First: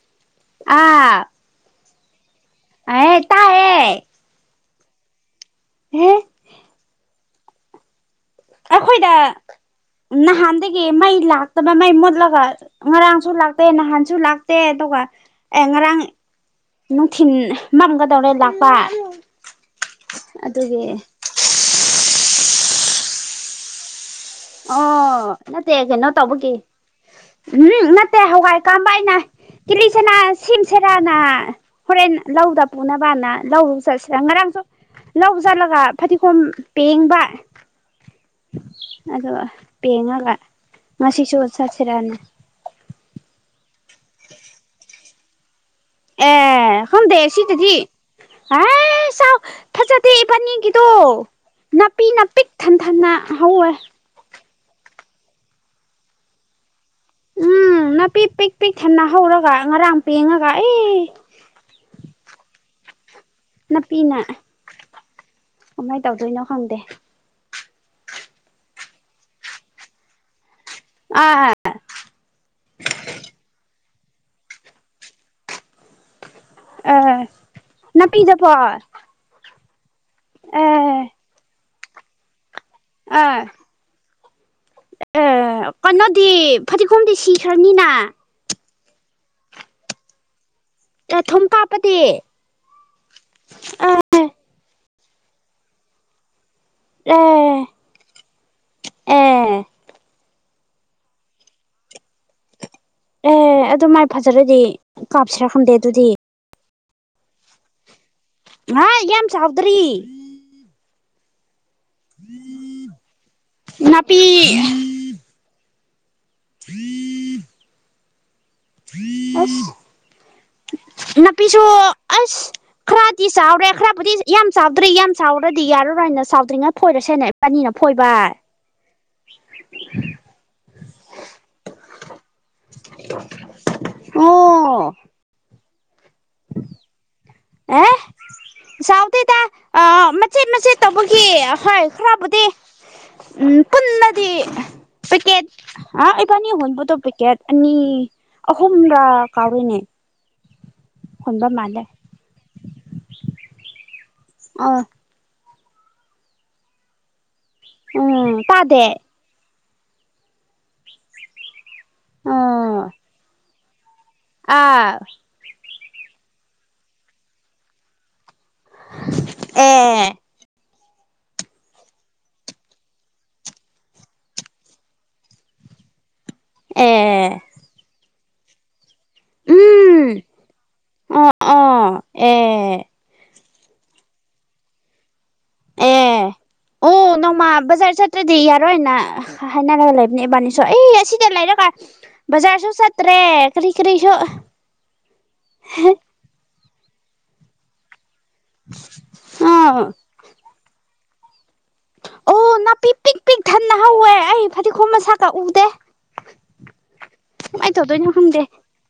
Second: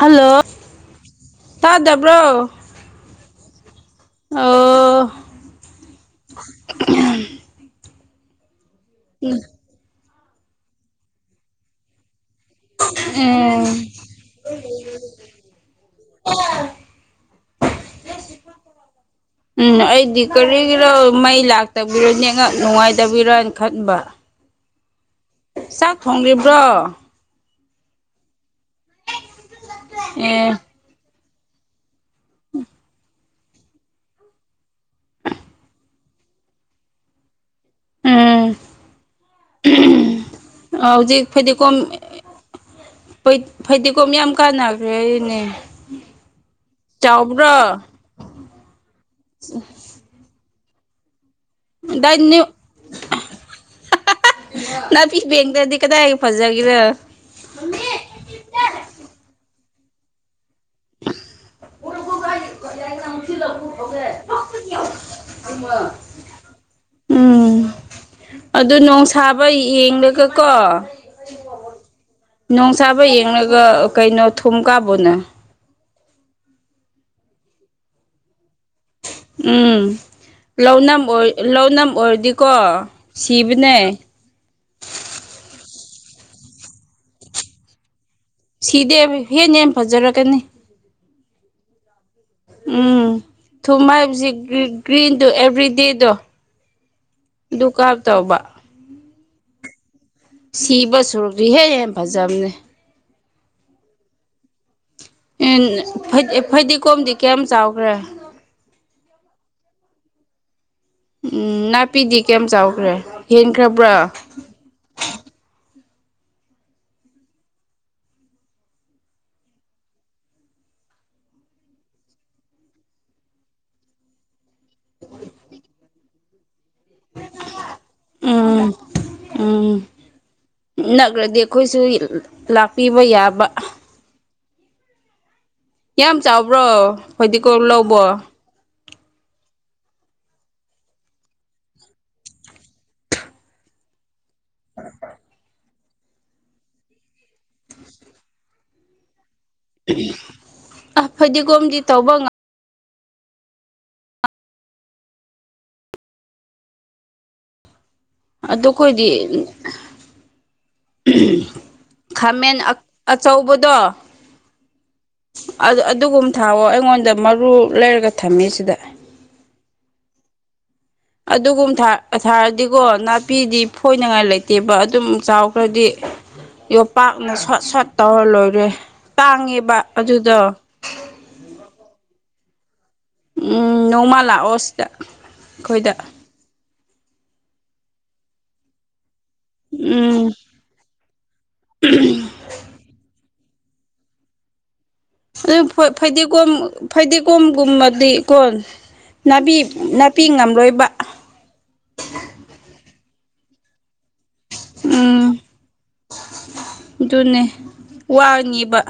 hello ꯇꯥꯗꯕ꯭ꯔꯣ ꯑ ꯇꯥꯏꯑꯦ ꯑꯣ ꯑꯦ [unintelligible] [inaudible] ꯑꯩꯈꯣꯏꯗ ꯎꯝ ꯅꯍꯥꯟꯗꯒꯤ ꯃꯩ ꯂꯥꯛꯇꯕ ꯃꯩ ꯃꯣꯠꯂꯛ ꯉꯔꯥꯡꯁꯨ ꯂꯥꯛꯇꯦ ꯎꯝ ꯅꯍꯥꯟꯁꯨ ꯂꯥꯛꯇꯦ ꯑꯗꯨꯒ ꯑꯦ ꯉꯔꯥꯡ ꯅꯨꯡꯊꯤꯤꯟ ꯃꯝꯒꯗꯧꯔꯦ ꯂꯥꯛꯄ ꯎꯝ ꯑꯩꯗꯤ ꯑꯗꯨꯒꯤ ꯀꯔꯤꯒꯤꯔꯣ ꯃꯩ ꯂꯥꯛꯇꯕꯤꯔꯣꯅꯦꯉ ꯅꯨꯡꯉꯥꯏꯇꯕꯤꯔꯅ ꯈꯟꯕ ꯑꯣ ꯅꯠꯇꯦ ꯆꯥꯛ ꯀꯩꯅꯣ ꯇꯧꯕꯒꯤ ꯊꯣꯡꯂꯤꯕ꯭ꯔꯣ ꯎꯝ ꯅꯠꯇꯦ ꯍꯋꯥꯏ ꯀꯏꯅ ꯇꯤꯂꯤꯁꯦꯅ ꯑꯦ ꯁꯤꯝꯁꯦꯔꯥꯅ ꯍꯣꯔꯦꯟ ꯂꯧꯗ ꯄꯨꯅꯕꯅ ꯂ ꯆꯠꯁꯤꯔ ꯉꯔꯥꯡꯁꯨ ꯂꯧ ꯆꯠꯂꯒ ꯐꯗꯤꯒꯣꯝ ꯄꯦꯡꯕ ꯎꯝ ꯑꯗ ꯄꯦꯉ ꯀ ꯍꯧꯖꯤꯛ ꯉꯁꯤꯤꯁꯨꯨ ꯆ ꯐꯗꯤꯒꯣꯝ ꯑꯆꯔꯅꯦ ꯐꯩꯗꯤꯒꯣꯝ ꯌꯥꯝ ꯀꯥꯟꯅꯕ꯭ꯔꯦ ꯑꯩꯅꯦ ꯑꯦ ꯍꯣꯗꯦ ꯁꯤ ꯇꯗꯤ ꯐ ꯇꯣ ꯅꯥꯄꯤ ꯗꯥꯏ ꯅꯥ ꯄꯄꯤꯛ ꯊꯟ ꯊꯟꯅ ꯍꯧꯋꯦ ꯅꯅꯥꯄꯤꯤ ꯕꯦꯡꯗꯗꯤ ꯀꯗꯥꯏ ꯐꯖꯒꯦꯔꯦꯣ ꯎꯝ ꯅꯥ ꯄꯤꯛ ꯄꯤꯛ ꯄꯤꯛ ꯊꯟꯅ ꯍꯧꯔꯒ ꯉꯔꯥꯡ ꯄꯦꯡꯉꯒ ꯑꯩ ꯎꯔ [unintelligible] [inaudible] ꯅꯥꯄꯤꯅ ꯀꯃꯥꯏꯅ ꯇꯧꯗꯣꯏꯅꯣ ꯈꯪꯗꯦ ꯎꯝ ꯑꯗꯨ ꯅꯣꯡꯁꯥꯕ ꯌꯦꯡꯂꯒ ꯀꯣ ꯑꯥ ꯣꯡ ꯁꯥꯥꯕ ꯌꯦꯡꯂꯒ ꯀꯩꯅꯣ ꯊꯨꯝ ꯀꯥꯕꯅ ꯑ ꯅꯅꯥ ꯄꯤꯗ ꯐ ꯎꯝ ꯂꯧꯥꯎꯅꯝ ꯑꯣꯏ ꯂꯧꯥꯎꯅꯝ ꯑꯣꯏꯔꯗꯤ ꯀꯣ ꯁꯤꯕꯅꯦꯩ ꯑꯥ ꯀꯩꯅꯣꯗꯤ ꯐꯗꯤꯒꯣꯝꯗꯤ ꯁꯤꯈ꯭ꯔꯅꯤꯅ ꯁꯤꯗꯤꯦ ꯍꯦꯟꯅꯦꯝ ꯐꯖꯔꯛꯀꯅꯤ ꯊꯨꯝ ꯀꯥꯞꯄꯗꯤ ꯑꯥ ꯀꯀ꯭ꯔꯤꯟꯗꯨꯣ ꯑꯦꯚ꯭ꯔꯤꯗꯦꯗꯣ ꯑꯦ ꯗꯨꯀꯥꯞ ꯇꯧꯕ ꯑꯦ ꯁꯤꯕ ꯁꯨꯔꯨꯁꯤ ꯍꯦꯛ ꯌꯥꯝ ꯐꯖꯕꯅꯦ ꯑꯦ ꯑꯗꯨ ꯃꯥꯏ ꯐꯖꯔꯗꯤ ꯀꯥꯞꯁꯤꯔ ꯈꯪꯗꯦ ꯑꯗꯨꯗꯤ ꯀꯣꯝꯗꯤ ꯀꯌꯥꯝ ꯆꯥꯎꯈ꯭ꯔꯦ ꯍꯥ ꯌꯥꯝ ꯆꯥꯎꯗ꯭ꯔꯤ ꯎꯝ ꯅꯥꯄꯤꯗꯤ ꯀꯌꯥꯝꯝ ꯆꯥꯎꯈ꯭ꯔꯦ ꯍꯦꯟꯈ꯭ꯔꯕ꯭ꯔꯥ ꯅꯥꯄꯤ ꯎꯝ ꯐ ꯅꯥꯄꯤꯁꯨ ꯑꯁ ꯈꯔꯗꯤ ꯆꯥꯎꯔꯦ ꯈꯔꯕꯨꯗꯤ ꯌꯥꯝ ꯆꯥꯎꯗ꯭ꯔꯤ ꯌꯥꯝ ꯆꯥꯎꯔꯗꯤ ꯌꯥꯔꯔꯣꯏ ꯅ ꯁ ꯆꯥꯎꯗ꯭ꯔꯤꯉꯩ ꯐꯣꯏꯔꯁꯦꯅ ꯑꯅꯤꯅ ꯐꯣꯏꯕ ꯎꯝ ꯅꯈ꯭ꯔꯗꯤ ꯑꯩꯈꯣꯏꯁꯨ ꯂꯥꯛꯄꯤꯕ ꯌꯥꯕ ꯑ ꯌꯥꯝ ꯆꯥꯎꯕ꯭ꯔꯣ ꯍꯧꯣꯏꯗꯤꯀ ꯑꯦ ꯂꯧꯕꯣ ꯆꯥꯎꯗꯦꯗ ꯑ ꯃꯆꯦꯠ ꯃꯆꯦꯠ ꯇꯧꯕꯒꯤ ꯍꯣꯏ ꯈꯔꯕꯨꯗꯤ ꯎꯝ ꯄꯨꯟꯅ ꯄꯦꯠ ꯑ ꯑꯩꯀꯅꯤ ꯍꯨꯟꯕꯠꯇꯣ ꯄꯦꯀꯦꯠ ꯑꯅꯤ ꯈꯨꯝ ꯀꯅꯦ ꯑ ꯐꯗꯤꯒꯣꯝꯗꯤ ꯇꯧꯕ ꯉ ꯑ ꯎꯝ ꯑꯗꯨ ꯇꯥꯗꯦ ꯑꯩꯈꯣꯏꯗꯤ ꯈꯥꯃꯦꯟ ꯑꯥ ꯑꯆꯧꯕꯗꯣ ꯑꯥ ꯑꯗꯨꯒꯨꯝ ꯊꯥꯑꯣ ꯑꯩꯉꯣꯟꯗ ꯃꯔꯨ ꯂꯩꯔꯒ ꯊꯝꯃꯤ ꯁꯤꯗ ꯑꯦ ꯑꯗꯨꯒꯨꯝ ꯊꯥꯔꯗꯤꯀꯣ ꯅꯥꯄꯤꯗꯤ ꯐꯣꯏꯅꯉꯥꯏ ꯂꯩꯇꯦꯕ ꯑꯗꯨꯝ ꯆꯥꯎꯈ꯭ꯔꯗꯤ ꯌꯣꯄꯥꯛꯅ ꯑꯦ ꯁꯣꯠ ꯁꯣꯠ ꯇꯧꯔ ꯂꯣꯏꯔꯦ ꯇꯥꯡꯉꯦꯕ ꯎꯝ ꯑꯗꯨꯗꯣ ꯑꯣ ꯑꯣ ꯑꯦ ꯎꯝ ꯅꯣꯡꯃ ꯂꯥꯛꯑꯣ ꯁꯤꯗ ꯑꯩꯈꯣꯏꯗ ꯑꯦ ꯑꯣ ꯅꯣꯡꯃ ꯕꯖꯥꯔ ꯆꯠꯇ꯭ꯔꯗꯤ ꯌꯥꯔꯣꯏꯅ ꯍꯥꯏꯅꯔꯒ ꯂꯩꯕꯅꯦ ꯎꯝ ꯏꯕꯥꯅꯤꯁꯨ ꯑꯩ ꯑꯁꯤꯗ ꯂꯩꯔꯒ ꯕꯖꯥꯔꯁꯨ ꯆꯠꯇ꯭ꯔꯦ ꯀꯔꯤ ꯀꯔꯤꯁꯨ ꯑꯗꯨ ꯐꯩꯗꯤꯒꯣꯝ ꯐꯗꯤꯒꯣꯝꯒꯨꯝꯕꯗꯤ ꯭ꯀꯣꯟ ꯅꯥ ꯑꯥ ꯅꯥꯄꯤ ꯉꯝꯂꯣꯏꯕ ꯑꯣ ꯅꯥꯄꯤꯛ ꯄꯤꯛ ꯄꯤꯛ ꯊꯟꯅ ꯍꯧꯋꯦ ꯑꯩ ꯐꯗꯤꯈꯣꯝ ꯃꯁꯥ ꯎꯝ ꯀꯛ ꯎꯗꯦ ꯑꯗꯨꯅꯦ ꯀꯃꯥꯏꯅ ꯇꯧꯗꯣꯏꯅꯣ ꯈꯪꯗꯦ ꯋꯥꯅꯤꯕ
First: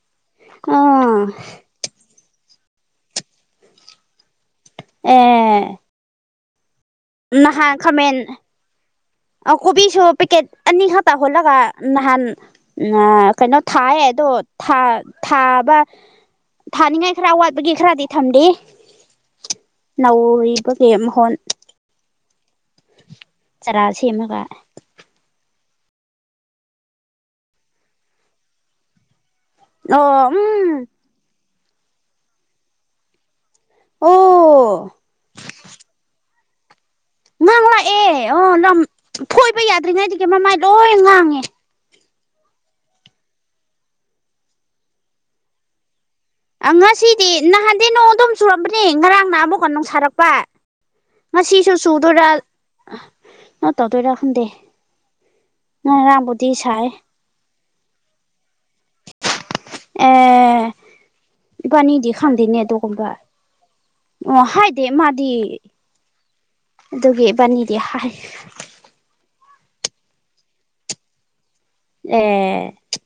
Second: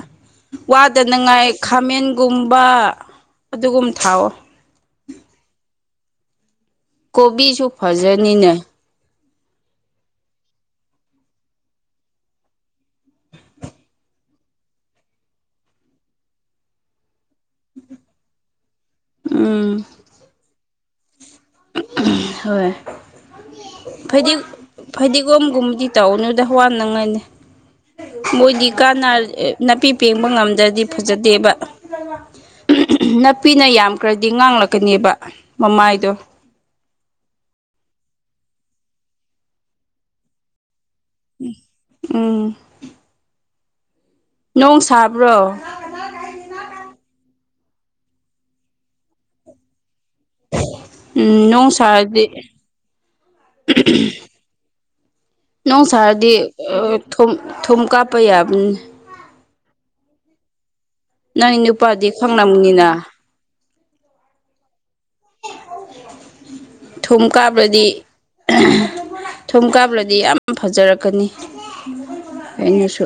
ꯑꯥ ꯋꯥꯗꯅꯉꯥꯏ ꯈꯥꯃꯦꯟ ꯒꯨꯝꯕ ꯑꯗꯨꯒꯨꯝ ꯊꯥꯎꯑꯣ ꯑꯦ ꯀꯣꯕꯤꯁꯨ ꯐꯖꯅꯤꯅꯦ ꯑ ꯀꯣꯕꯤꯁꯨ ꯄꯦꯛꯀꯦꯠ ꯑꯅꯤ ꯈꯇ ꯍꯂꯒ ꯅꯍꯥꯟ ꯑ ꯀꯩꯅꯣ ꯊꯥꯏ ꯑꯗꯣ ꯊꯥꯕ ꯊꯥꯅꯤꯡꯉꯥꯏ ꯈꯔ ꯑꯋꯥꯠꯄꯒꯤ ꯈꯔꯗꯤ ꯊꯝꯗ ꯎꯝ ꯅꯧꯔꯤꯕꯒꯤꯦ ꯃꯍꯣꯟ ꯍꯣꯏ ꯆꯔꯥ ꯐꯗꯤ ꯁꯦꯝꯃꯒ ꯐꯗꯤꯒꯣꯝꯒꯨꯝꯕꯗꯤ ꯇꯧꯅꯨꯗ ꯋꯥꯅꯤꯡꯉꯥꯏꯅꯤ ꯃꯣꯏꯗꯤ ꯀꯥꯟꯅ ꯅꯥꯄꯤ ꯄꯦꯡꯕ ꯑꯣ ꯉꯝꯗ꯭ꯔꯗꯤ ꯎꯝ ꯐꯖꯗꯦꯕ ꯅꯨꯄꯤꯅ ꯌꯥꯝꯈ꯭ꯔꯗꯤ ꯑꯣ ꯉꯥꯡꯂꯛꯀꯅꯦꯕ ꯗꯣ ꯉꯥꯡꯂꯛꯑꯦ ꯑꯣ ꯂꯝ ꯊꯣꯏꯕ ꯌꯥꯗ꯭ꯔꯤꯉꯩꯗꯨꯗꯒꯤ ꯃꯃꯥꯏ ꯂꯣꯏ ꯉꯥꯡ ꯎꯝ ꯅꯣꯡ ꯁꯥꯕ꯭ꯔꯣ ꯑ ꯉꯁꯤꯗꯤ ꯅꯍꯥꯟꯗꯤ ꯅꯣꯡ ꯑꯗꯣꯝ ꯆꯨꯔꯝꯕꯅꯦ ꯉꯔꯥꯡ ꯅ ꯑꯃꯨꯛꯀ ꯅꯨꯡ ꯁꯥꯔꯛꯄ ꯄꯥ ꯎꯝ ꯅꯣꯡ ꯉꯁꯤꯁꯨ ꯆꯨꯗꯣꯏꯔꯥ ꯁꯥꯔꯗꯤ ꯅꯣ ꯇꯧꯗꯣꯏꯔꯥ ꯈꯨꯪꯗꯦ ꯅꯣꯡ ꯅ ꯔꯝꯕꯨꯣꯗꯤ ꯁꯥꯔꯗꯤ ꯁꯥꯏ ꯊꯨꯝ ꯊꯨꯝ ꯀꯥꯞꯄꯩ ꯌꯥꯕꯅꯤ ꯑꯦ ꯅꯪ ꯅꯨꯄꯥꯗꯤ ꯄꯅꯤꯗꯤ ꯈꯥꯟꯗꯅꯦ ꯑꯗꯨ ꯈꯪꯂꯝꯅꯤꯅ ꯀꯣꯟꯕꯥ ꯑꯣ ꯍꯥꯏ ꯗ ꯃꯥꯗꯤ ꯊꯨꯝ ꯑꯗꯨꯒꯤꯕꯥꯅꯤꯗꯤ ꯀꯥꯞꯂꯗꯤ ꯍꯥꯏ ꯊꯨꯝ ꯀꯥꯕꯗꯗꯤ ꯌꯥꯝ ꯐꯖꯔꯛꯀꯅꯤ ꯑꯦ ꯑꯩꯅꯁꯨ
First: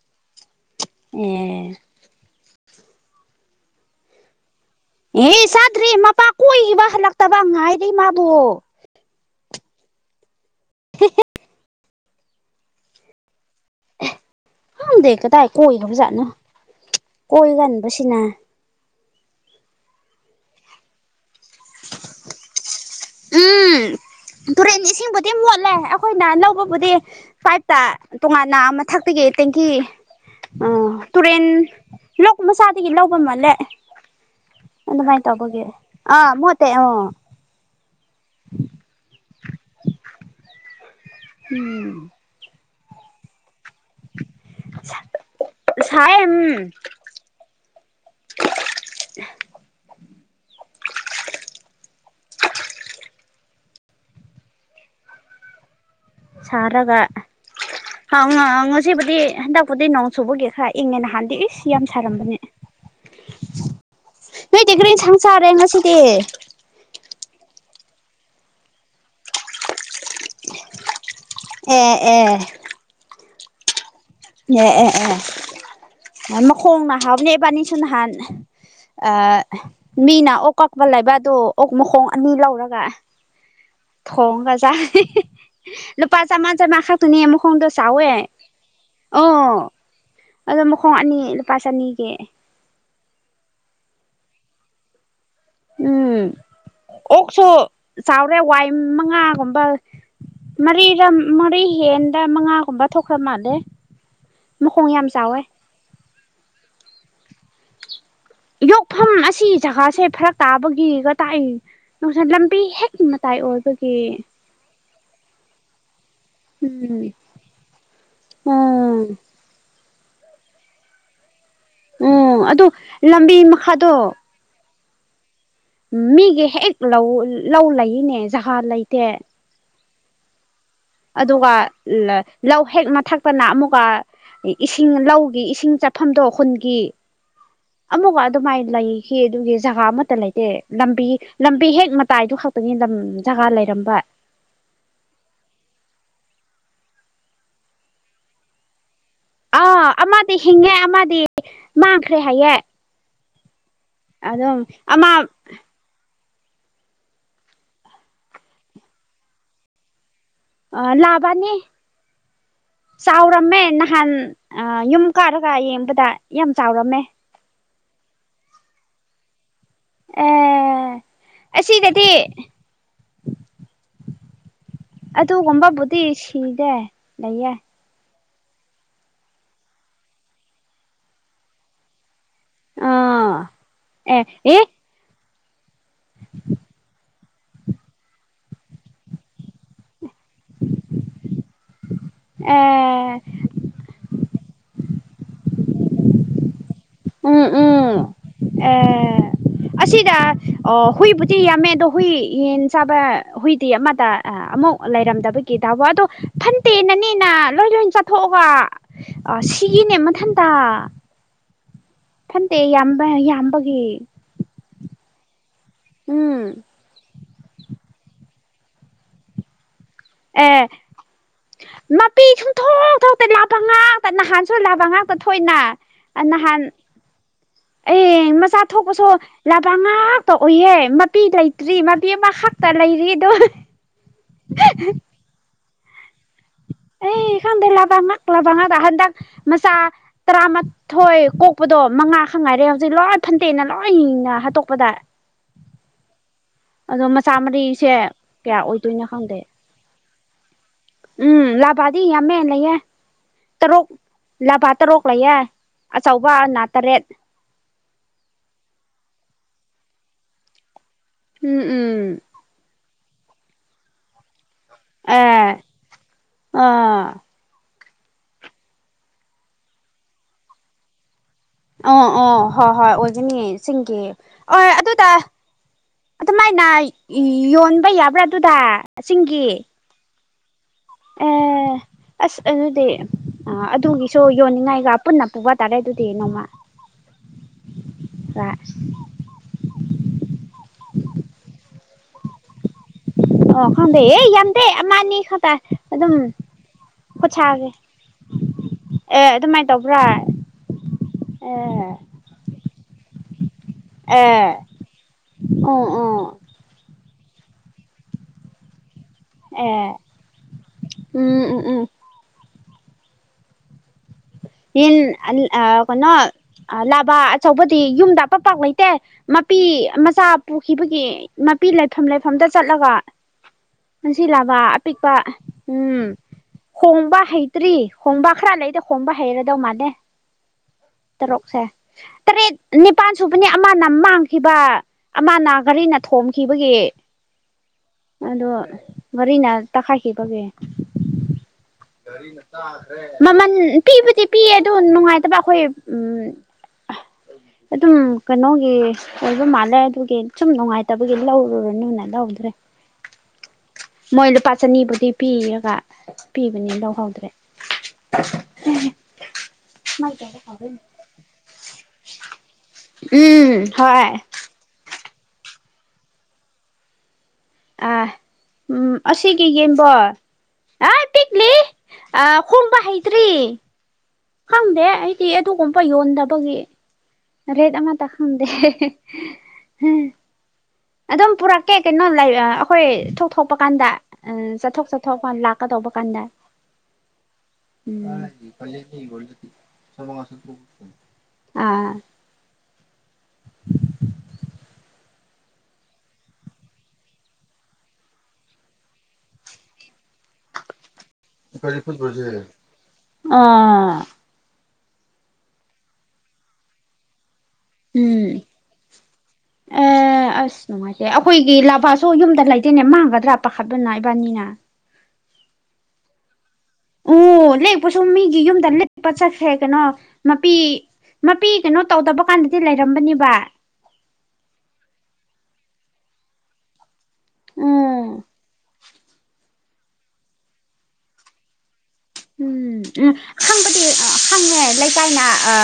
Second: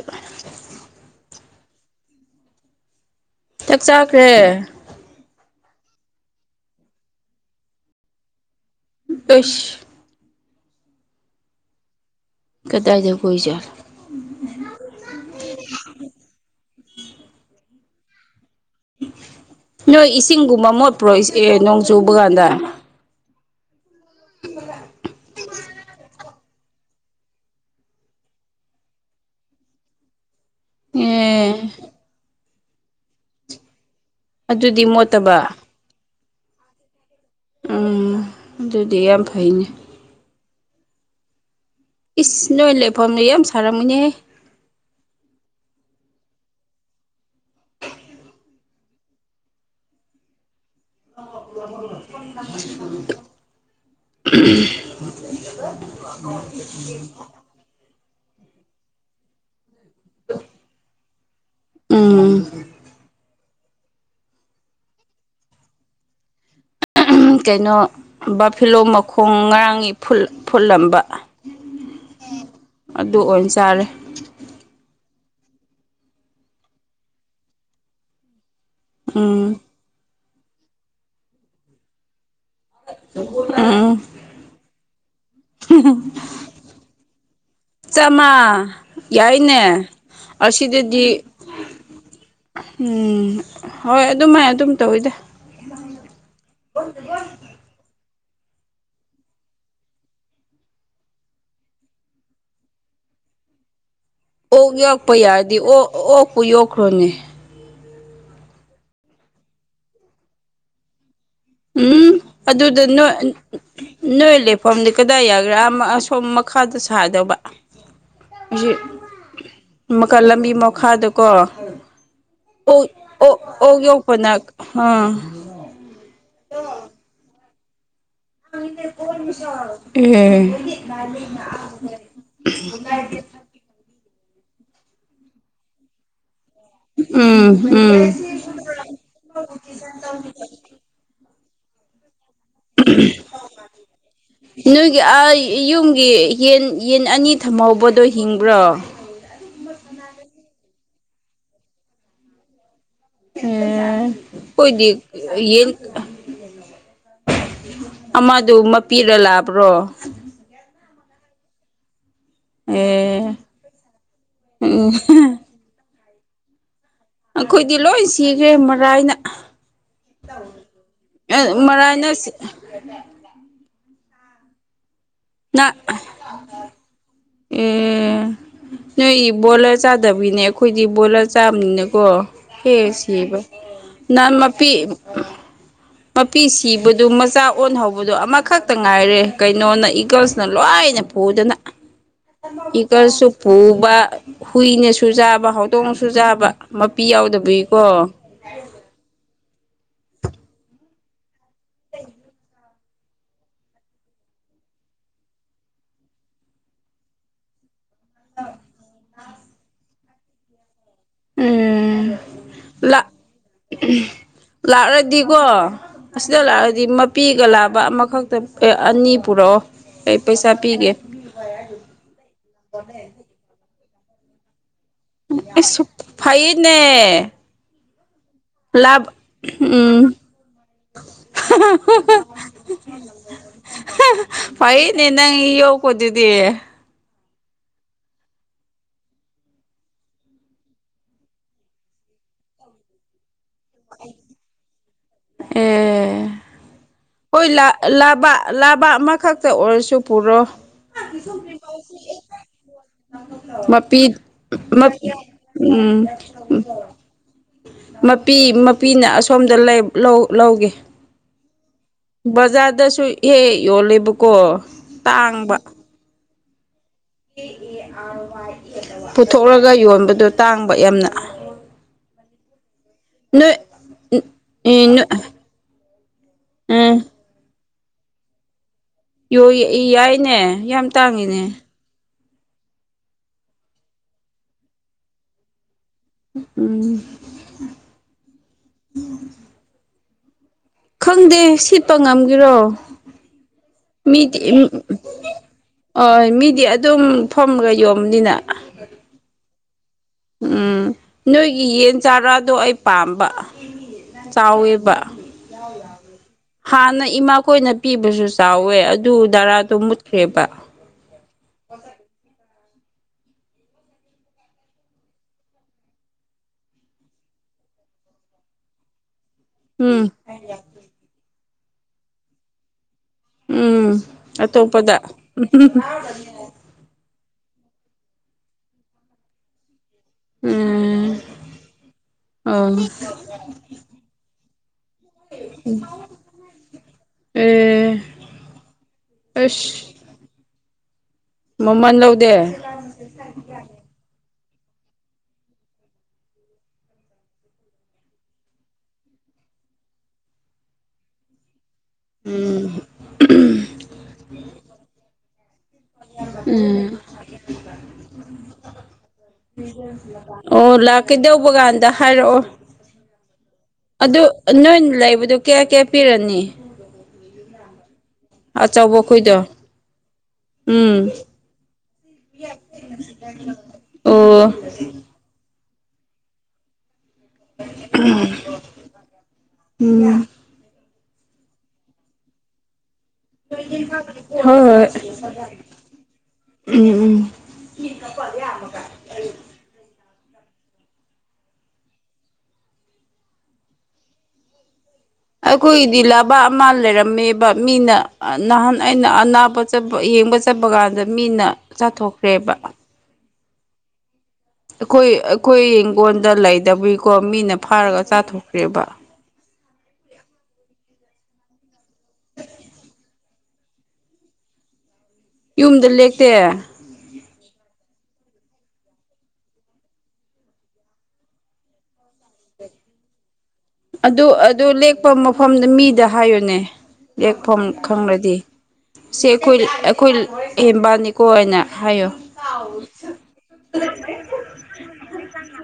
ꯑꯦ ꯆꯥꯛ ꯆꯥꯛꯈ꯭ꯔꯦ ꯑꯦ ꯆꯥꯗ꯭ꯔꯔꯤ ꯃꯄꯥ ꯀꯣꯏꯈꯤꯕ ꯍꯜꯂꯛꯇꯕ ꯉꯥꯏꯔꯤ ꯃꯥꯕꯨꯣ ꯁ [unintelligible] ꯀꯗꯥꯏꯗ ꯀꯣꯏ ꯆ ꯍꯗ ꯀ ꯇ ꯑꯣꯏꯒꯕꯖꯥꯠꯅ ꯀꯣꯏꯒꯥꯟꯕꯁꯤꯅ ꯅꯣꯏ ꯏꯁꯤꯡꯒꯨꯝꯕ ꯃꯣꯠꯄ꯭ꯔꯣ ꯑꯦ ꯅꯣꯡ ꯆꯨꯕ ꯀꯥꯟꯗ ꯎꯝ ꯇꯨꯔꯦꯟ ꯏꯁꯤꯡꯕꯨꯗꯤ ꯃꯣꯠꯂꯦ ꯑꯩꯈꯣꯏꯅ ꯂꯧꯕꯕꯨꯗꯤ ꯄꯥꯏꯞꯇ ꯇꯣꯉꯥꯟꯅ ꯑꯃꯊꯛ ꯦꯇꯦꯡꯀꯤ ꯑ ꯇꯨꯔꯦꯟ ꯑꯦ ꯂ ꯃꯁꯥꯗꯒꯤ ꯂꯧꯕ ꯃꯥꯜꯂꯦ ꯑꯗꯨꯗꯤ ꯃꯣꯠꯇꯕ ꯑ ꯃꯠꯇꯦ ꯑꯣ ꯎꯝ ꯑꯗꯨꯗꯤ ꯌꯥꯝ ꯐꯩꯅꯦ ꯎꯝ ꯏꯁ ꯅꯣꯏ ꯂꯩꯐꯝꯅꯦ ꯌꯥꯝ ꯁꯥꯔꯝꯃꯤꯅꯦꯍ ꯊꯥꯏ ꯎꯝ [unintelligible] ꯁꯥꯔꯒ ꯍ ꯉꯁꯤꯕꯨꯗꯤ ꯍꯟ ꯄꯗꯩ ꯅꯣꯡ ꯆꯨꯕꯒꯤ ꯈꯔ ꯏꯪꯉꯦ ꯅꯍꯥꯟꯗꯤ ꯏꯁ ꯌꯥꯝ ꯁꯥꯔꯝꯕꯅꯦ ꯎꯝ ꯅꯣꯏꯗꯤ ꯔꯤ ꯁꯪ ꯆꯔꯦ ꯉꯁꯤꯗꯤ ꯀꯩꯅꯣ ꯕꯥꯐꯤꯂꯣꯝ ꯃꯈꯣꯡ ꯉꯔꯥꯡ ꯐꯨꯠꯂꯝꯕ ꯑꯦ ꯑꯦ ꯑꯗꯨ ꯑꯣꯏꯅ ꯆꯥꯔꯦ ꯃ ꯈꯣꯡꯅꯍꯥꯕ ꯑꯦꯕꯥꯅꯤꯁꯨꯅꯍꯥꯟ ꯑ ꯎꯝ ꯃꯤꯅ ꯑꯣꯛ ꯀꯛꯄ ꯂꯩꯕꯗꯣ ꯑꯣꯛ ꯃꯈꯣꯡ ꯑꯅꯤ ꯂꯧꯋ ꯒ ꯎꯝ ꯊꯣꯡ ꯀꯖꯥ ꯂꯨꯄꯥ ꯆꯥꯥꯟ ꯆ ꯍꯥꯥ ꯇꯅꯤ ꯑꯃꯨ ꯆꯃꯥ ꯌꯥꯏꯅꯦ ꯑꯣ ꯑꯗꯣ ꯃꯈꯣꯡ ꯑꯁꯤꯗꯗꯤ ꯑꯅꯤ ꯂꯨꯄꯥ ꯆꯅꯤꯒꯤ ꯎꯝ ꯍꯣꯏ ꯑꯗꯨꯃꯥꯏ ꯑꯗꯨꯝ ꯇꯧꯋꯤꯗ ꯎꯝ ꯑꯣꯛꯁꯨ ꯆꯥꯎꯔꯦ ꯋꯥꯏ ꯃꯉꯥꯒꯨꯝꯕ ꯃꯔꯤ ꯃꯔꯤ ꯍꯦꯟꯗ ꯃꯉꯥꯒꯨꯝꯕ ꯊꯣꯛꯈ꯭ꯔ ꯃꯥꯜꯂꯦ ꯑꯣꯛ ꯃꯈꯣꯡ ꯌꯥꯝ ꯌꯣꯛꯄ ꯆꯥꯎꯋꯦ ꯌꯥꯔꯗꯤ ꯑꯣ ꯑꯣꯛꯄꯨ ꯌꯣꯛꯈ꯭ꯔꯣꯅꯦ ꯌꯣꯛꯐꯝ ꯑꯁꯤ ꯖꯒꯥꯁꯦ ꯐꯔꯛ ꯇꯥꯕꯒꯤ ꯎꯝ ꯑꯗꯨꯗ ꯅꯣꯏ ꯃꯇꯥꯏ ꯑꯣꯏꯕꯒꯤ ꯅꯣꯏ ꯂꯦꯐꯝꯗꯤ ꯀꯗꯥꯏ ꯌꯥꯒ꯭ꯔꯥ ꯐꯣꯝ ꯃꯈꯥꯗ ꯎꯝ ꯁꯥꯗꯕ ꯍꯧ ꯎꯝ ꯃꯈꯜ ꯂꯝꯕꯤ ꯃꯈꯥꯗꯀꯣ ꯎꯝ ꯑꯗꯨ ꯑꯣ ꯑꯣ ꯂꯝꯕꯤ ꯑꯣꯛ ꯃꯈꯥꯗꯣ ꯌꯣꯛꯄ ꯅ ꯍꯥꯥ ꯃꯤꯒꯤ ꯍꯦꯛ ꯂꯧ ꯂꯧ ꯂꯩꯅꯦ ꯖꯍꯥ ꯂꯩꯇꯦ ꯎꯝ ꯑꯗꯨꯒ ꯂꯧ ꯍꯦꯛ ꯃꯊꯛꯇꯅ ꯑꯃꯨꯛꯀ ꯏꯁꯤꯡ ꯂꯧꯒꯤ ꯏꯁꯤꯡ ꯆꯥꯐꯝꯗꯣ ꯍꯨ ꯎꯝ ꯎꯝ ꯑꯃꯒ ꯑꯗꯨꯃꯥꯏꯅ ꯂꯩꯈꯤ ꯑꯗꯨꯒꯤ ꯖꯒꯥ ꯑꯃꯠꯇ ꯂꯩꯇꯦ ꯂꯝꯕꯤ ꯂꯝꯕꯤ ꯍꯦꯛ ꯃꯇꯥꯏꯗꯨ ꯈꯛꯇꯒꯤ ꯂꯝ ꯖꯒꯥ ꯂꯩꯔꯝꯕ ꯅꯣꯏꯒꯤ ꯑꯥ ꯌꯨꯝꯒꯤ ꯌꯦꯟ ꯌꯦꯟ ꯑꯅꯤ ꯊꯝꯍꯧꯕꯗꯣ ꯍꯤꯡꯕ꯭ꯔꯣ ꯑꯥ ꯑꯃꯗꯤ ꯍꯤꯡꯉꯦ ꯑꯃꯗꯤ ꯃꯥꯡꯈ꯭ꯔꯦ ꯍꯥꯏꯌꯦꯦ ꯎ ꯍꯣꯏꯗꯤ ꯌꯦ ꯑꯃꯗꯨ ꯃꯄꯤꯔ ꯂꯥꯛꯕ꯭ꯔꯣ ꯑ ꯂꯕꯥꯅꯤ ꯑꯦ ꯆꯥꯎꯔꯝꯃꯦ ꯅꯍꯥꯟ ꯎꯝ ꯌꯨꯝ ꯀꯥꯔꯒ ꯌꯦꯡꯕꯗ ꯌꯥꯝ ꯆꯥꯎꯔꯝꯃꯦ ꯑꯩꯈꯣꯏꯗꯤ ꯂꯣꯏ ꯁꯤꯈ꯭ꯔꯦ ꯃꯔꯥꯏꯅ ꯑꯦ ꯑ ꯑꯁꯤꯗꯗꯤ ꯃꯔꯥꯏꯅꯁꯤ ꯅ ꯑꯗꯨꯒꯒꯨꯝꯕꯕꯨꯗꯤ ꯁꯤꯗꯦ ꯂꯩꯌꯦꯦ ꯑꯦ ꯅꯣꯏ ꯕꯣꯂꯔ ꯆꯥꯗꯕꯤꯅꯦ ꯑꯩꯈꯣꯏꯗꯤ ꯕꯣꯂꯔ ꯆꯥꯕꯅꯤꯅꯀꯣ ꯑꯥ ꯍꯦꯁꯤꯕ ꯑꯦ ꯑꯦ ꯅꯃꯄꯤ ꯃꯄꯤ ꯁꯤꯕꯗꯨ ꯃꯆꯥ ꯑꯣꯟꯍꯧꯕꯗꯨ ꯑꯃꯈꯛꯇ ꯉꯥꯏꯔꯦ ꯀꯩꯅꯣꯅ ꯏꯀꯜꯁꯅ ꯂꯣꯏꯅ ꯄꯨꯗꯅ ꯑꯦ ꯏꯀꯜꯁꯁꯨ ꯄꯨꯨꯕ ꯍꯨꯏꯅ ꯁꯨꯖꯥꯕ ꯍꯥꯎꯗꯣꯡ ꯁꯨꯖꯥꯕ ꯎꯝ ꯎꯝ ꯑꯦ ꯑꯁꯤꯗ ꯍꯨꯏꯕꯨꯗꯤ ꯌꯥꯝꯃꯦ ꯑꯗꯣ ꯍꯨꯏ ꯌꯦꯟ ꯆꯥꯕ ꯍꯨꯏꯗꯤ ꯑꯃꯗ ꯑꯃꯨꯛ ꯂꯩꯔꯝꯗꯕꯒꯤ ꯕꯣ ꯑꯗꯣ ꯐꯟꯠꯇꯦꯅꯅꯦꯅ ꯂꯣꯏ ꯂꯣꯏ ꯆꯠꯊꯣꯛꯑꯒ ꯀꯅꯦ ꯃꯊꯟꯇ ꯐꯟꯇꯦ ꯂꯥ ꯌꯥꯝꯕ ꯌꯥꯝꯕꯒꯤ ꯂꯥꯛꯑꯗꯤꯀꯣ ꯑꯁꯤꯗ ꯎꯝ ꯂꯥꯛꯑꯗꯤ ꯄꯤꯒ ꯂꯥꯕ ꯑꯃꯈꯛꯇ ꯑꯅꯤ ꯄꯨꯔꯛꯑꯣ ꯑꯩ ꯄꯩꯁꯥ ꯑꯦ ꯄꯤꯒꯦ ꯃꯄꯤ ꯁꯨꯝꯊꯣꯛꯣꯛꯇ ꯂꯥꯄ ꯉꯥꯛꯇ ꯅꯍꯥꯟꯁꯨ ꯂꯥ ꯃ ꯉꯥꯛꯇ ꯊꯣꯏꯅ ꯑꯁ ꯅꯍꯥꯟ ꯐꯩꯌꯦꯅꯦ ꯑꯩ ꯃꯆꯥ ꯂꯥꯞ ꯊꯣꯛꯄꯁꯨ ꯂꯕ ꯎꯝ ꯉꯥꯛꯇ ꯑꯣꯏꯍꯦ ꯃꯄꯤ ꯂꯩꯇ꯭ꯔꯤ ꯃꯄꯤ ꯑꯃꯈꯛꯇ ꯂꯩꯔꯤ ꯑꯗꯨ ꯐꯩꯅꯦ ꯅꯪ ꯌꯣ ꯀꯗꯤꯗꯤꯦ ꯑꯩ ꯈꯪꯗꯦ ꯂꯕꯥ ꯉꯍꯥꯛ ꯂꯕ ꯉꯥꯛ ꯍꯟꯗꯛ ꯃꯆꯥ ꯇꯔꯥꯃꯥꯊꯣꯏ ꯀꯣꯛꯄꯗꯣ ꯃꯉꯥ ꯈꯪ ꯉꯥꯏꯔꯦ ꯍꯧꯖꯤꯛ ꯂꯣꯏ ꯊꯟꯇꯦꯅ ꯂꯣꯏꯅ ꯍꯥꯠꯇꯣꯛꯄꯗ ꯑꯦ ꯑꯗꯣ ꯃꯆꯥ ꯍꯣꯏ ꯃꯔꯤꯁꯦ ꯂꯥꯕꯥ ꯀꯌꯥ ꯂꯥꯕꯥ ꯑꯣꯏꯗꯣꯏꯅꯣ ꯈꯪꯗꯦ ꯑꯃꯈꯛꯇ ꯑꯣꯏꯔꯁꯨ ꯄꯨꯔꯣ ꯎꯝ ꯂ ꯄꯗꯤ ꯑꯃꯦ ꯏ ꯂꯩꯌꯦꯦ ꯇꯔꯨꯛ ꯃꯄꯤ ꯂꯚ ꯃꯞ ꯇꯔꯨꯛ ꯂꯩꯌꯦꯦ ꯎꯝ ꯑꯆꯧꯕ ꯑꯅꯥ ꯇꯔꯦꯠ ꯃꯄꯤ ꯃꯄꯤꯅ ꯑꯁꯣꯝꯗ ꯂꯧꯒꯦ ꯎꯝ ꯎꯝ ꯕꯖꯥꯔꯗꯁꯨ ꯍꯦꯛ ꯌꯣꯜꯂꯦꯕꯀꯣ ꯑꯦ ꯇꯥꯡꯕ ꯑꯥ ꯄꯨꯊꯣꯛꯂꯒ ꯌꯣꯟꯕꯗꯣ ꯇꯥꯡꯕ ꯌꯥꯝꯅ ꯑ ꯑꯣ ꯍꯣꯏ ꯍꯣꯏ ꯑꯣꯏꯒꯅꯤ ꯁꯤꯡꯒꯤ ꯍ ꯅꯣꯏ ꯑꯗꯨꯗ ꯑꯗꯨꯃꯥꯏꯅ ꯎꯝ ꯌꯣꯟꯕ ꯌꯥꯕ꯭ꯔꯥ ꯑꯗꯨꯗ ꯆꯤꯡꯒꯤ ꯌꯥꯏꯅꯦ ꯌꯥꯝ ꯇꯥꯡꯏꯤꯅꯦ ꯑꯦ ꯑꯁ ꯑꯗꯨꯗꯤ ꯑꯗꯨꯒꯤꯁꯨ ꯌꯣꯟꯅꯤꯡꯉꯥꯏꯒ ꯄꯨꯟꯅ ꯄꯨꯕ ꯇꯥꯔꯦ ꯑꯗꯨ ꯇꯅ ꯎꯝ ꯔꯥꯁ ꯈꯪꯗꯦ ꯁꯤꯠꯄ ꯉꯝꯒꯤꯔꯣ [inaudible] ꯑꯣ ꯈꯪꯗꯦ ꯑꯦ ꯃꯤꯗꯤ ꯌꯥꯝꯗ꯭ꯔꯦ ꯑꯃꯅꯤ ꯑꯅꯤ ꯈꯛꯇ ꯑꯗꯨꯝ ꯍꯣꯏ ꯃꯤꯗꯤ ꯑꯗꯨꯝ ꯈꯣꯠꯁꯑꯒꯦ ꯐꯝꯃꯒ ꯌꯣꯝꯕꯅꯤꯅ ꯑꯦ ꯑꯗꯨ ꯃꯥꯏ ꯎꯝ ꯅꯣꯏꯒꯤ ꯑꯦ ꯌꯦꯟ ꯆꯥꯔꯥꯗꯣ ꯑꯩ ꯄꯥꯝꯕ ꯑꯦ ꯆꯎꯦꯕ ꯎꯝ ꯎꯝ ꯍꯥꯥ ꯅ ꯏꯃꯥꯈꯣꯏꯅ ꯄꯤꯕꯁꯨ ꯆꯥꯎꯋꯦ ꯑꯗꯨ ꯗꯥꯔꯥꯗꯣ ꯑꯦ ꯃꯨꯠꯈ꯭ꯔꯦꯕ ꯎꯝ ꯎꯝ ꯎꯝ ꯌꯦꯟ ꯑ ꯀꯅ ꯑ ꯂꯥꯕꯥ ꯑꯆꯧꯕꯗꯤ ꯌꯨꯝꯗ ꯑ ꯄ ꯄꯥꯛ ꯂꯩꯇꯦ ꯃꯄꯤ ꯎꯝ ꯃꯆꯥ ꯄꯨꯈꯤꯕꯒꯤ ꯃꯄꯤ ꯂꯩꯐꯝ ꯂꯩꯐꯝꯗ ꯆꯠꯂꯒ ꯎꯝ ꯉꯟꯁꯤ ꯂꯥꯕ ꯑꯇꯣꯞꯄꯗ ꯑꯄꯤꯛꯄ ꯎꯝ ꯍꯣꯡꯕ ꯍꯩꯇ꯭ꯔꯤ ꯍꯣꯡꯕ ꯈꯔ ꯂꯩꯗ ꯍꯣꯡꯕ ꯍꯩꯔꯗꯧ ꯃꯥꯜꯅꯦ ꯎꯝ ꯇꯔꯨꯛꯁꯦ ꯇꯔꯦꯠ ꯑꯣ ꯅꯤꯄꯥꯜ ꯁꯨꯕꯅꯤ ꯑꯃꯅ ꯃꯥꯡꯈꯤꯕ ꯑꯃꯅ ꯒꯥꯔꯤꯅ ꯊꯣꯝꯈꯤꯕꯒꯤ ꯑꯦ ꯑꯗꯣ ꯃꯔꯤꯅ ꯑꯁ ꯇꯈꯥꯏꯈꯤꯕꯒꯦ ꯃꯃꯜ ꯂꯧꯗꯦ ꯃꯃ ꯕꯨꯗꯤ ꯄꯤꯌꯦ ꯑꯗꯨ ꯅꯨꯡꯉꯥꯏꯇꯕ ꯑꯩꯈꯣꯏ ꯎꯝ ꯑꯗꯨꯝ ꯀꯩꯅꯣꯒꯤ ꯑꯣꯏꯕ ꯃꯥꯜꯂꯦ ꯑꯗꯨꯒꯤ ꯁꯨꯝ ꯅꯨꯡꯉꯥꯏꯇꯕꯒꯤ ꯂꯧꯔꯨꯔꯦ ꯨꯅ ꯂꯧꯍꯧꯗ꯭ꯔꯦ ꯃꯣꯏ ꯂꯨꯄꯥ ꯆꯅꯤꯕꯨꯗꯤ ꯄꯤꯔꯒ ꯄꯤꯕꯅꯤ ꯂꯧꯍꯧꯗ꯭ꯔꯦ ꯑꯣ ꯂꯥꯛꯀꯦꯗꯧꯕ ꯀꯥꯟꯗ ꯍꯥꯏꯔꯛꯑꯣ ꯎꯝ ꯍ ꯂꯩꯕꯗꯣ ꯀꯌꯥ ꯀꯌꯥ ꯄꯤꯔꯅꯤ ꯑ ꯎꯝ ꯑꯆꯧꯕ ꯈꯣꯏꯗꯣ ꯑꯁꯤꯒꯤ ꯌꯦꯡꯕꯣ ꯎꯝ ꯑ ꯈꯣꯡꯕ ꯍꯩꯇ꯭ꯔꯤ ꯑꯣ ꯈꯪꯗꯦ ꯑꯩꯗꯤ ꯑꯗꯨꯒ ꯑꯄ ꯌꯣꯟꯗꯕꯒꯤ ꯔꯦꯠ ꯑꯃꯇ ꯈꯪꯗꯦ ꯎꯝ ꯑꯗꯨꯝ ꯄꯨꯔꯛꯀꯦ ꯀꯩꯅꯣ ꯑꯩꯈꯣꯏ ꯆꯠꯊꯣꯛ ꯊꯣꯛꯄ ꯀꯥꯟꯗ ꯎ ꯍꯣꯏ ꯆꯠꯊꯣꯛ ꯍꯣꯏ ꯆꯠꯊꯣꯛ ꯂꯥꯛꯀꯗꯧꯕ ꯀꯥꯟꯗ ꯎꯝ ꯎꯝ ꯀꯖꯣ ꯁꯃꯛꯁ ꯑꯥ ꯑꯩꯈꯣꯏꯒꯤꯗꯤ ꯂꯕꯥ ꯑꯃ ꯂꯩꯔꯝꯃꯦꯕ ꯃꯤꯅ ꯅꯍꯥꯟ ꯑꯩꯅ ꯑꯅꯥꯕ ꯆꯠꯄ ꯌꯦꯡꯕ ꯆꯠꯄ ꯀꯥꯟꯗ ꯃꯤꯅ ꯆꯥꯊꯣꯛꯈ꯭ꯔꯦꯕ ꯑꯥ ꯑꯩꯈꯣꯏ ꯑꯩꯈꯣꯏ ꯌꯦꯡꯒꯣꯟꯗ ꯂꯩꯗꯕꯒꯤꯀꯣ ꯃꯤꯅ ꯐꯥꯔꯒ ꯆꯥꯊꯣꯛꯈ꯭ꯔꯦꯕ ꯑ ꯑꯁ ꯅꯨꯡꯉꯥꯏꯇꯦ ꯑꯩꯈꯣꯏꯒꯤ ꯂꯕꯥꯁꯨ ꯌꯨꯝꯗ ꯂꯩꯇꯣꯏꯅꯦ ꯃꯥꯡꯒꯗ꯭ꯔꯥ ꯄꯥꯈꯠꯄꯅ ꯏꯕꯥꯅꯤꯅ ꯌꯨꯝꯗ ꯂꯦꯛꯇꯦ ꯎ ꯂꯦꯛꯄꯁꯨꯨꯝ ꯃꯤꯒꯤ ꯌꯨꯝꯗ ꯂꯄ ꯆꯠꯈ꯭ꯔꯦ ꯀꯩꯅꯣ ꯃꯄꯤ ꯃꯄꯤ ꯀꯩꯅꯣ ꯇꯧꯗꯕ ꯀꯥꯟꯗꯗꯤ ꯂꯩꯔꯝꯕꯅꯦꯕ ꯑꯗꯨ ꯑꯗꯨ ꯂꯦꯛꯄ ꯃꯐꯝꯗ ꯃꯤꯗ ꯍꯥꯏꯌꯨꯅꯦ ꯂꯦꯛꯐꯝ ꯎꯝ ꯈꯪꯂꯪꯂꯗꯤ ꯁꯤ ꯑꯩꯈꯣꯏ ꯑꯩꯈꯣꯏ ꯍꯦꯝꯕꯥꯅꯤꯀꯣ ꯍꯥꯏꯅ ꯍꯥꯏꯌꯣ ꯎꯝ ꯎꯝ ꯍꯪꯕꯗꯤ ꯍꯪꯉꯦ ꯂꯩꯀꯥꯏꯅ ꯑ